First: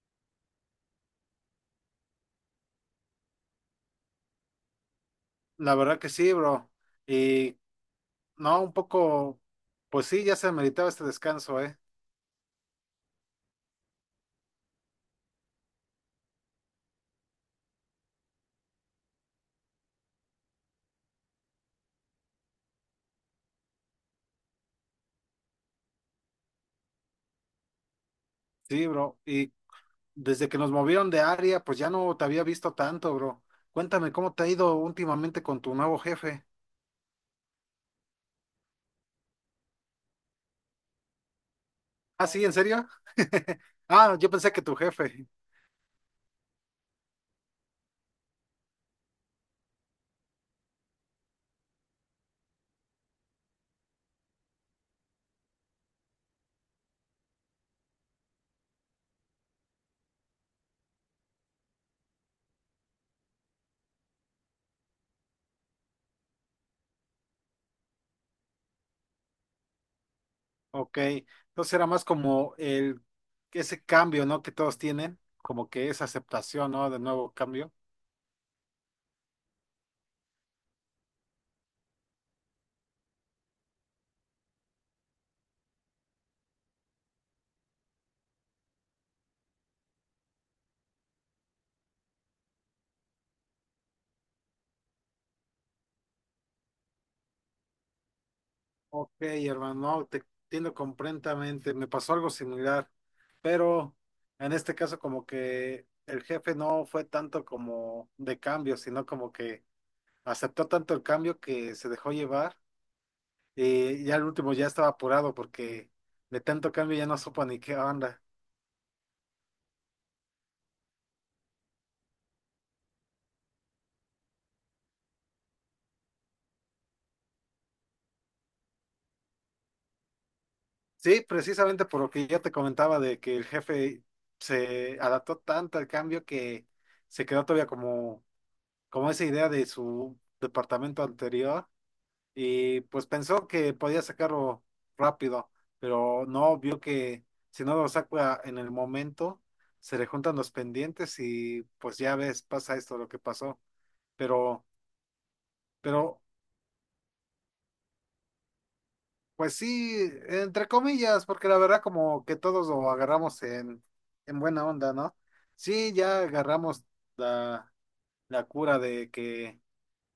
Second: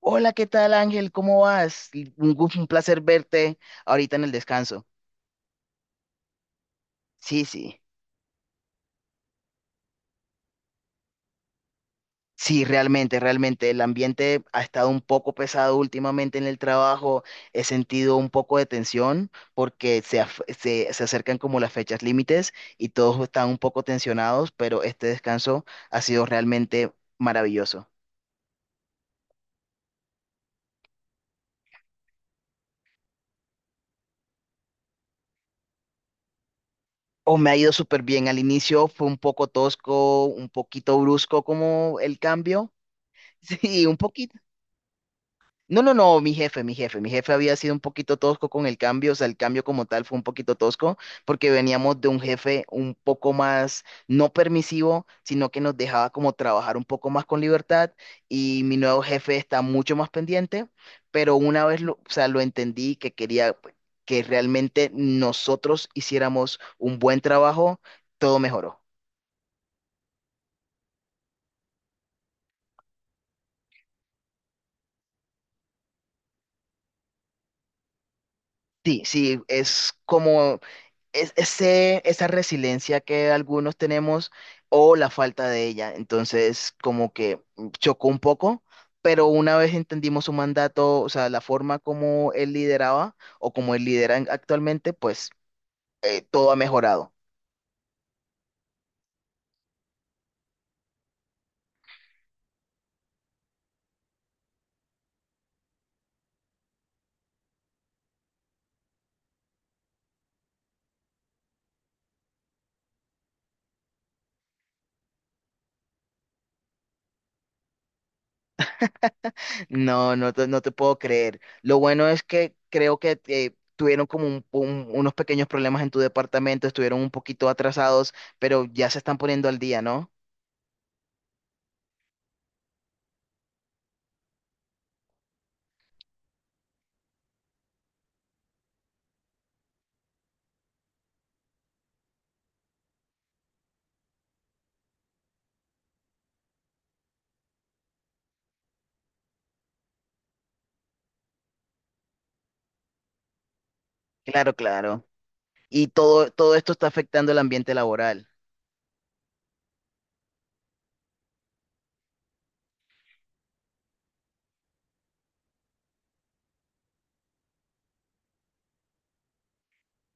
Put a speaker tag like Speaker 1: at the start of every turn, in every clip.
Speaker 1: Hola, ¿qué tal, Ángel? ¿Cómo vas? Un placer verte ahorita en el descanso.
Speaker 2: La verdad que sí, bro.
Speaker 1: Sí,
Speaker 2: Y
Speaker 1: sí,
Speaker 2: no, un poco, pues sí, ya se meditaba este descanso, ¿eh?
Speaker 1: sí, realmente. El ambiente ha estado un poco pesado últimamente en el trabajo. He sentido un poco de tensión porque se acercan como las fechas límites y todos están un poco tensionados, pero este descanso ha sido realmente maravilloso.
Speaker 2: Sí, bro. Y desde que nos movieron de área, pues ya no te había visto tanto, bro. Cuéntame, ¿cómo te ha ido últimamente con tu nuevo jefe?
Speaker 1: O me ha ido súper bien. Al inicio fue un poco tosco, un poquito brusco como el
Speaker 2: Ah, sí, ¿en
Speaker 1: cambio.
Speaker 2: serio?
Speaker 1: Sí, un
Speaker 2: Ah, yo
Speaker 1: poquito.
Speaker 2: pensé que tu jefe.
Speaker 1: No, no, no, mi jefe había sido un poquito tosco con el cambio, o sea, el cambio como tal fue un poquito tosco porque veníamos de un jefe un poco más no permisivo, sino que nos dejaba como trabajar un poco más con libertad y mi nuevo jefe está mucho más pendiente, pero una vez lo, o sea, lo entendí que quería pues, que realmente nosotros hiciéramos un buen trabajo, todo mejoró.
Speaker 2: Ok. Entonces era más como ese cambio, ¿no? Que todos tienen, como que esa aceptación, ¿no? De nuevo cambio.
Speaker 1: Sí, sí, es como ese, esa resiliencia que algunos tenemos o la falta de ella. Entonces, como que chocó un poco, pero una vez entendimos su mandato, o sea, la forma como él lideraba o como él lidera actualmente, pues todo ha mejorado.
Speaker 2: Ok, hermano, no, te entiendo completamente. Me pasó algo similar, pero en este caso como que el jefe no fue tanto como de cambio, sino como que aceptó tanto el cambio que se dejó llevar y ya el último ya estaba apurado porque de tanto cambio ya no supo ni qué onda.
Speaker 1: No, no te puedo creer. Lo bueno es que creo que... tuvieron como unos pequeños problemas en tu departamento, estuvieron un poquito atrasados, pero ya se están poniendo al día, ¿no?
Speaker 2: Sí, precisamente por lo que ya te comentaba de que el jefe se adaptó tanto al cambio que se quedó todavía como, como esa idea de su departamento anterior y pues pensó que podía sacarlo rápido, pero no, vio que si no lo saca en el momento, se le juntan los pendientes y pues ya ves, pasa esto lo que pasó.
Speaker 1: Claro,
Speaker 2: Pero,
Speaker 1: claro. Y
Speaker 2: pero,
Speaker 1: todo esto está afectando el ambiente laboral.
Speaker 2: pues sí, entre comillas, porque la verdad como que todos lo agarramos en buena onda, ¿no? Sí, ya agarramos la, la cura de que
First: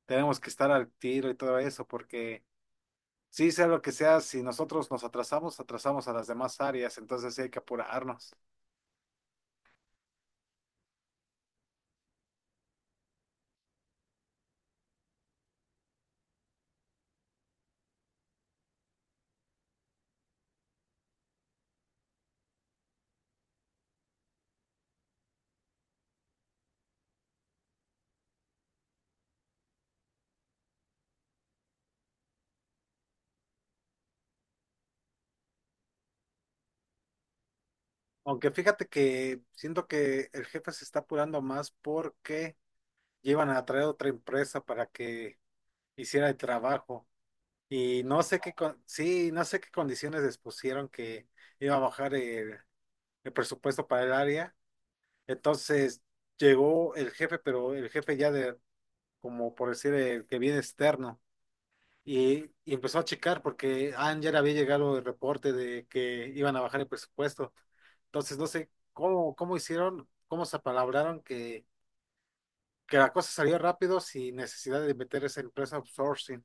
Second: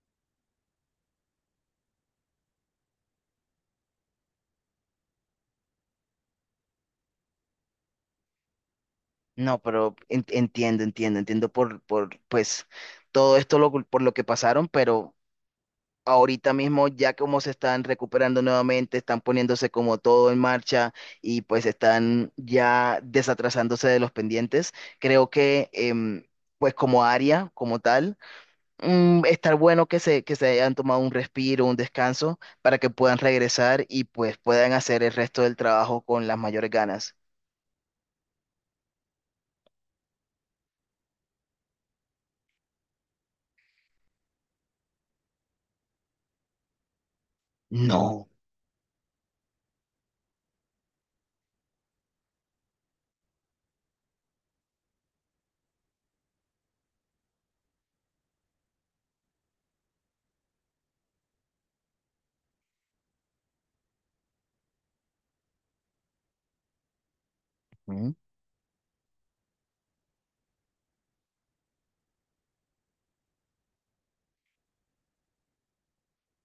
Speaker 2: tenemos que estar al tiro y todo eso, porque sí, sea lo que sea, si nosotros nos atrasamos, atrasamos a las demás áreas, entonces sí hay que apurarnos.
Speaker 1: No, pero entiendo, entiendo pues, todo esto lo, por lo que pasaron, pero ahorita mismo ya como se están recuperando nuevamente, están poniéndose como todo en marcha y pues están ya desatrasándose de los pendientes, creo que, pues como área, como tal, estar bueno que se hayan tomado un respiro, un descanso, para que puedan regresar y pues puedan hacer el resto del trabajo con las mayores ganas.
Speaker 2: Aunque fíjate que siento que el jefe se está apurando más porque llevan a traer otra empresa para que hiciera el trabajo. Y no
Speaker 1: No.
Speaker 2: sé qué sí, no sé qué condiciones les pusieron que iba a bajar el presupuesto para el área. Entonces llegó el jefe, pero el jefe ya de, como por decir, el que viene externo. Y empezó a checar porque Anger había llegado el reporte de que iban a bajar el presupuesto.
Speaker 1: Ujú.
Speaker 2: Entonces, no sé cómo hicieron, cómo se apalabraron que la cosa salió rápido sin necesidad de meter esa empresa outsourcing.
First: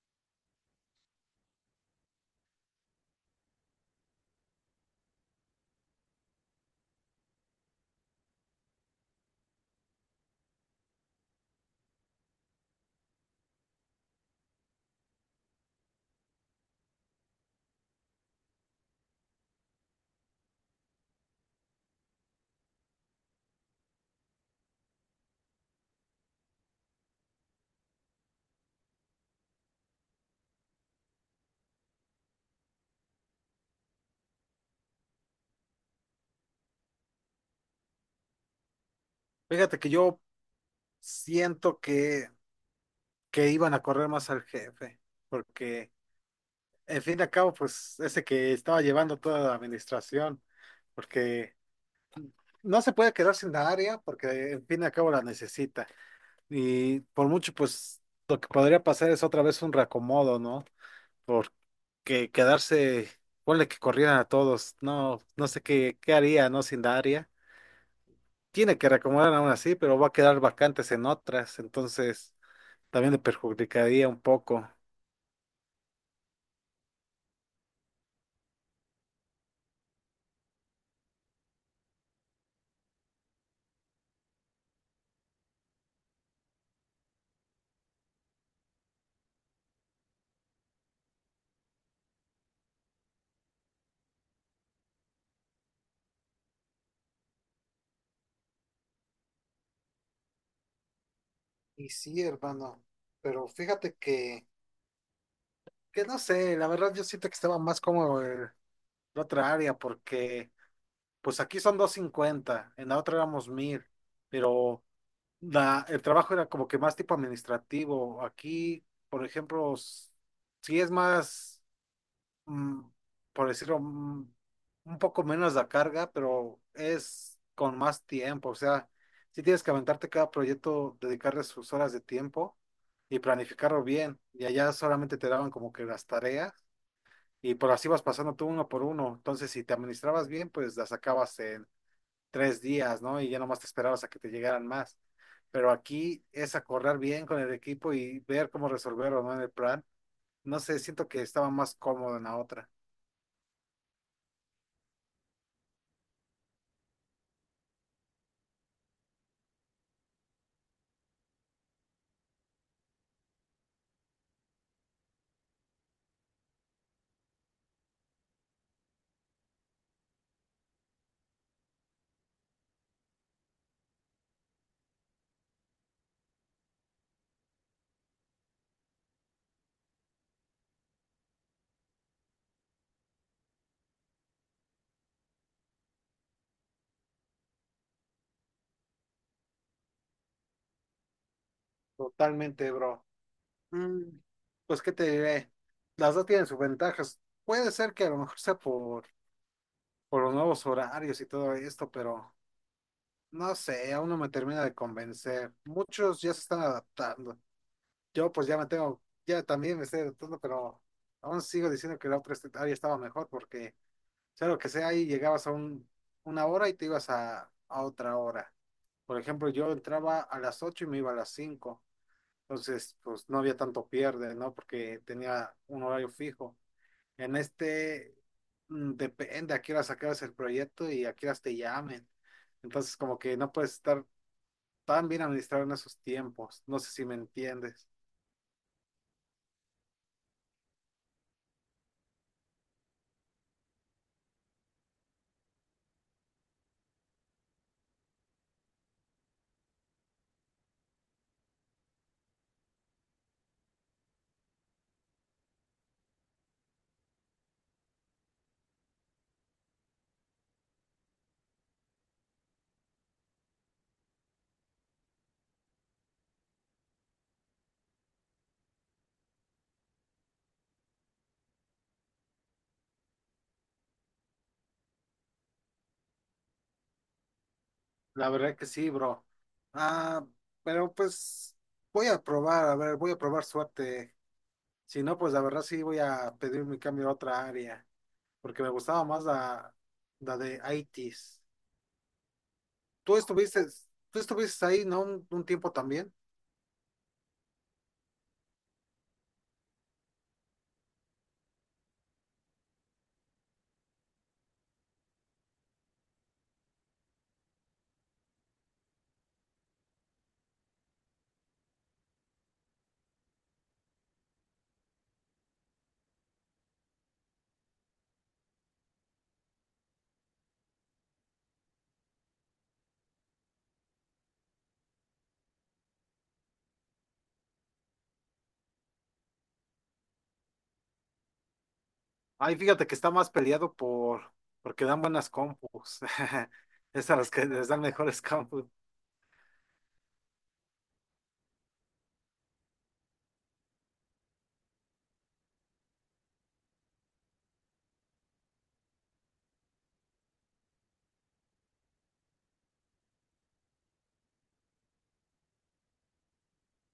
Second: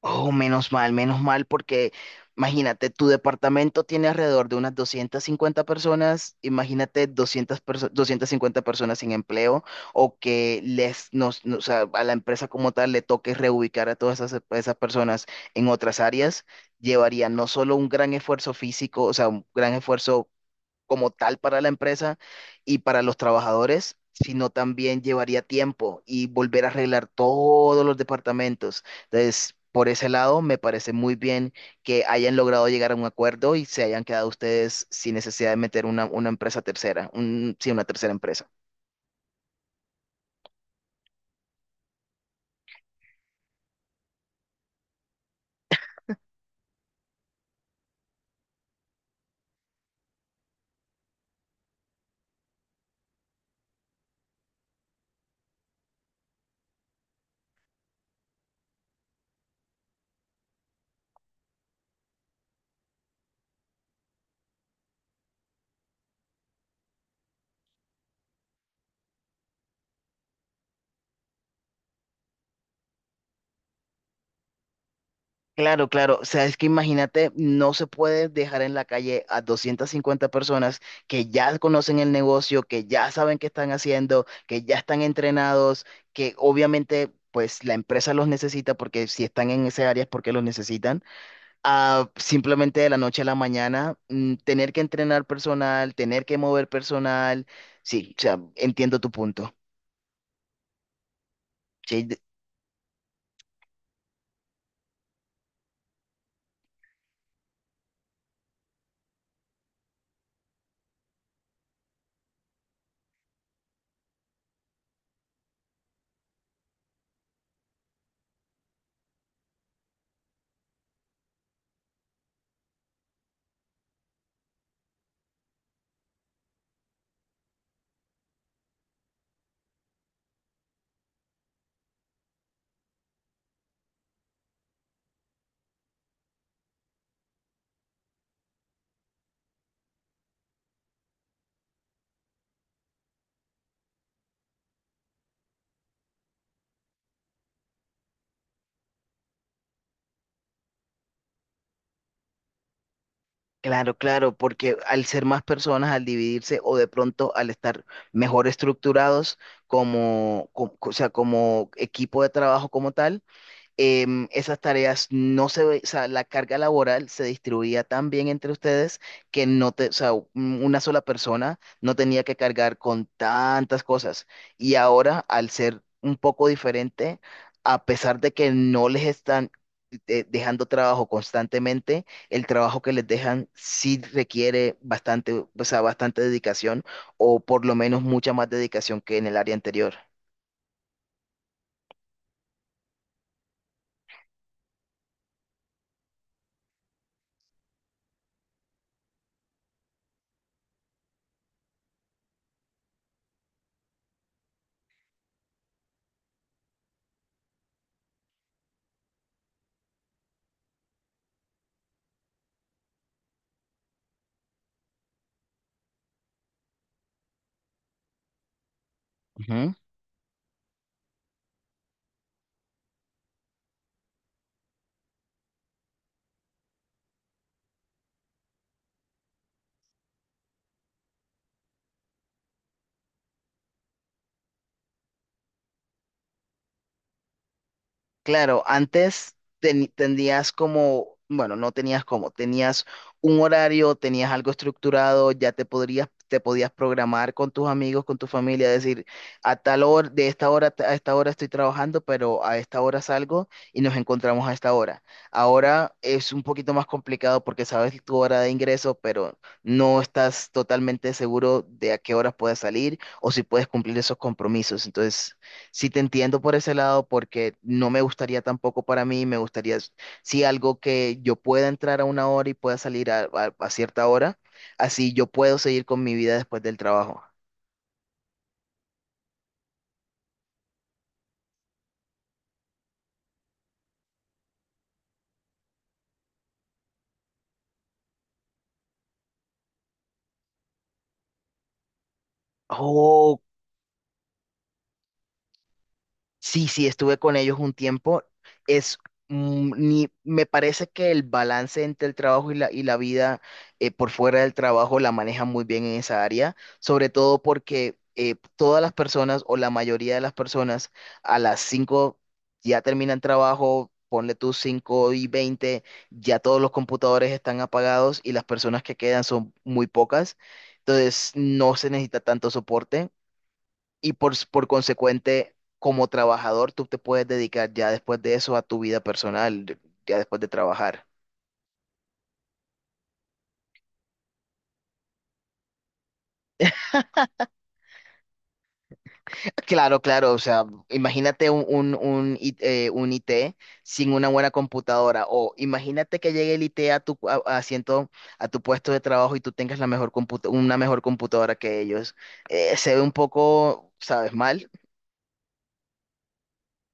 Speaker 1: Oh, menos mal, porque imagínate, tu departamento tiene alrededor de unas 250 personas, imagínate 250 personas sin empleo o que les, nos, no, o sea, a la empresa como tal le toque reubicar a esas personas en otras áreas, llevaría no solo un gran esfuerzo físico, o sea, un gran esfuerzo como tal para la empresa y para los trabajadores, sino también llevaría tiempo y volver a arreglar todos los departamentos. Entonces, por ese lado, me parece muy bien que hayan logrado llegar a un acuerdo y se hayan quedado ustedes sin necesidad de meter una empresa tercera, sí, una tercera empresa.
Speaker 2: Fíjate que yo siento que iban a correr más al jefe, porque en fin de cabo, pues ese que estaba llevando toda la administración, porque no se puede quedar sin la área, porque en fin de cabo la necesita. Y por mucho, pues lo que podría pasar es otra vez un reacomodo, ¿no? Porque quedarse, ponle que corrieran a todos, no, no sé qué, qué haría, ¿no? Sin Daria. Tiene que reacomodar aún así, pero va a quedar vacantes en otras, entonces también le perjudicaría un poco.
Speaker 1: Claro, claro. O sea, es que imagínate, no se puede dejar en la calle a 250 personas que ya conocen el negocio, que ya saben qué están haciendo, que ya están entrenados, que obviamente, pues la empresa los necesita porque si están en esa área es porque los necesitan. A simplemente de la noche a la mañana, tener que entrenar personal, tener que mover personal. Sí, o sea, entiendo tu punto.
Speaker 2: Y
Speaker 1: Sí,
Speaker 2: sí, hermano, pero fíjate que no sé, la verdad yo siento que estaba más cómodo la otra área, porque pues aquí son 250, en la otra éramos 1000. Pero la, el trabajo era como que más tipo administrativo. Aquí, por ejemplo, sí es más, mm, por decirlo, un poco menos la carga, pero es con más tiempo. O sea, sí tienes que aventarte cada proyecto, dedicarle sus horas de tiempo y planificarlo bien. Y allá solamente te daban como que las tareas y por así vas pasando tú uno por uno. Entonces, si te administrabas bien, pues las sacabas en 3 días, ¿no? Y ya nomás te esperabas a que te llegaran más. Pero aquí es acordar bien con el equipo y ver cómo resolverlo, ¿no? En el plan. No sé, siento que estaba más cómodo en la otra.
Speaker 1: claro, claro, porque al ser más personas, al dividirse o de pronto al estar mejor estructurados como, o sea, como equipo de trabajo como tal, esas tareas no se, ve- o sea, la carga laboral se distribuía tan bien entre ustedes que no te, o sea, una sola persona no tenía que cargar con tantas cosas. Y ahora, al ser un poco diferente, a pesar de que no les están dejando trabajo constantemente, el trabajo que les dejan sí requiere bastante, o sea, bastante dedicación o por lo menos mucha más dedicación que en el área anterior.
Speaker 2: Totalmente, bro. Mm, pues, ¿qué te diré? Las dos tienen sus ventajas. Puede ser que a lo mejor sea por los nuevos horarios y todo esto, pero no sé, aún no me termina de convencer. Muchos ya se están adaptando. Yo pues ya me tengo, ya también me estoy adaptando, pero aún sigo diciendo que la otra área estaba mejor porque sea lo que sea, ahí llegabas a un, una hora y te ibas a otra hora. Por ejemplo, yo entraba a las 8 y me iba a las 5, entonces pues no había tanto pierde, ¿no? Porque tenía un horario fijo. En este depende a qué horas sacabas el proyecto y a qué horas te llamen. Entonces como que no puedes estar tan bien administrado en esos tiempos. No sé si me entiendes.
Speaker 1: Claro, antes tenías como, bueno, no tenías como, tenías un horario, tenías algo estructurado, ya te podías programar con tus amigos, con tu familia, decir, a tal hora, de esta hora a esta hora estoy trabajando, pero a esta hora salgo y nos encontramos a esta hora. Ahora es un poquito más complicado porque sabes tu hora de ingreso, pero no estás totalmente seguro de a qué horas puedes salir o si puedes cumplir esos compromisos. Entonces sí te entiendo por ese lado porque no me gustaría tampoco para mí, me gustaría sí algo que yo pueda entrar a una hora y pueda salir a, a cierta hora, así yo puedo seguir con mi vida después del trabajo.
Speaker 2: La verdad que sí, bro. Ah, pero pues voy a probar, a ver, voy a probar suerte. Si no, pues la verdad sí voy a pedir mi cambio a otra área, porque me gustaba más la, la de ITs. Tú estuviste, tú estuviste ahí, ¿no? Un tiempo también.
Speaker 1: Sí, sí, estuve con ellos un tiempo. Es, mm, ni, me parece que el balance entre el trabajo y la vida por fuera del trabajo la manejan muy bien en esa área, sobre todo porque todas las personas o la mayoría de las personas a las 5 ya terminan trabajo, ponle tus 5:20, ya todos los computadores están apagados y las personas que quedan son muy pocas, entonces no se necesita tanto soporte y por consecuente, como trabajador, tú te puedes dedicar ya después de eso a tu vida personal, ya después de trabajar.
Speaker 2: Ay, fíjate que está más peleado porque dan buenas compus. Es a las que les dan mejores compus.
Speaker 1: Claro, claro, o sea, imagínate un IT sin una buena computadora o imagínate que llegue el IT a tu a asiento, a tu puesto de trabajo y tú tengas la una mejor computadora que ellos. Se ve un poco, ¿sabes? Mal.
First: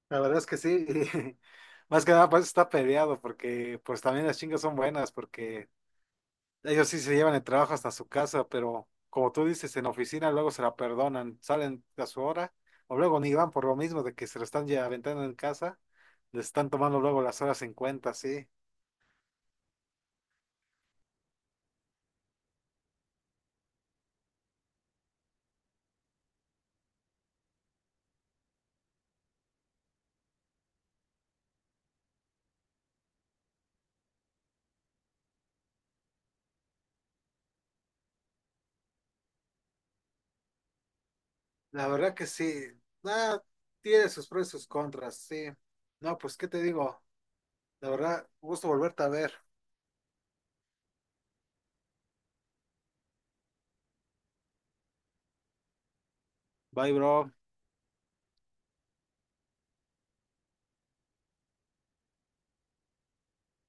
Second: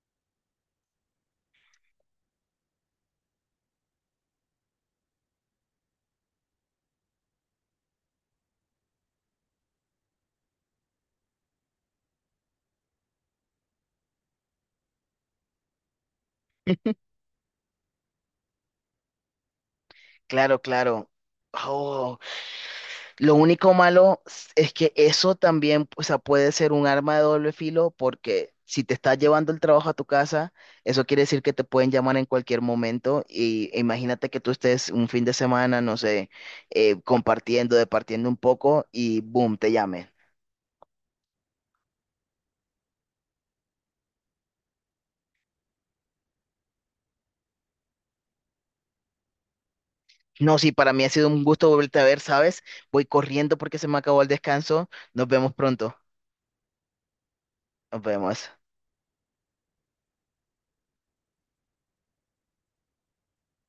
Speaker 2: La verdad es que sí. Más que nada, pues está peleado, porque pues también las chingas son buenas, porque ellos sí se llevan el trabajo hasta su casa, pero como tú dices, en oficina luego se la perdonan, salen a su hora, o luego ni van por lo mismo de que se lo están ya aventando en casa, les están tomando luego las horas en cuenta, sí.
Speaker 1: Claro, claro. Oh, lo único malo es que eso también, o sea, puede ser un arma de doble filo porque si te estás llevando el trabajo a tu casa, eso quiere decir que te pueden llamar en cualquier momento y e imagínate que tú estés un fin de semana, no sé, departiendo un poco y boom, te llamen.
Speaker 2: La verdad que sí, nada, tiene sus pros y sus contras, sí. No, pues, ¿qué te digo? La verdad, gusto volverte a ver.
Speaker 1: No, sí, para mí ha sido un gusto volverte a ver, ¿sabes? Voy corriendo porque se me acabó el descanso. Nos vemos pronto.
Speaker 2: Bye, bro.
Speaker 1: Nos vemos.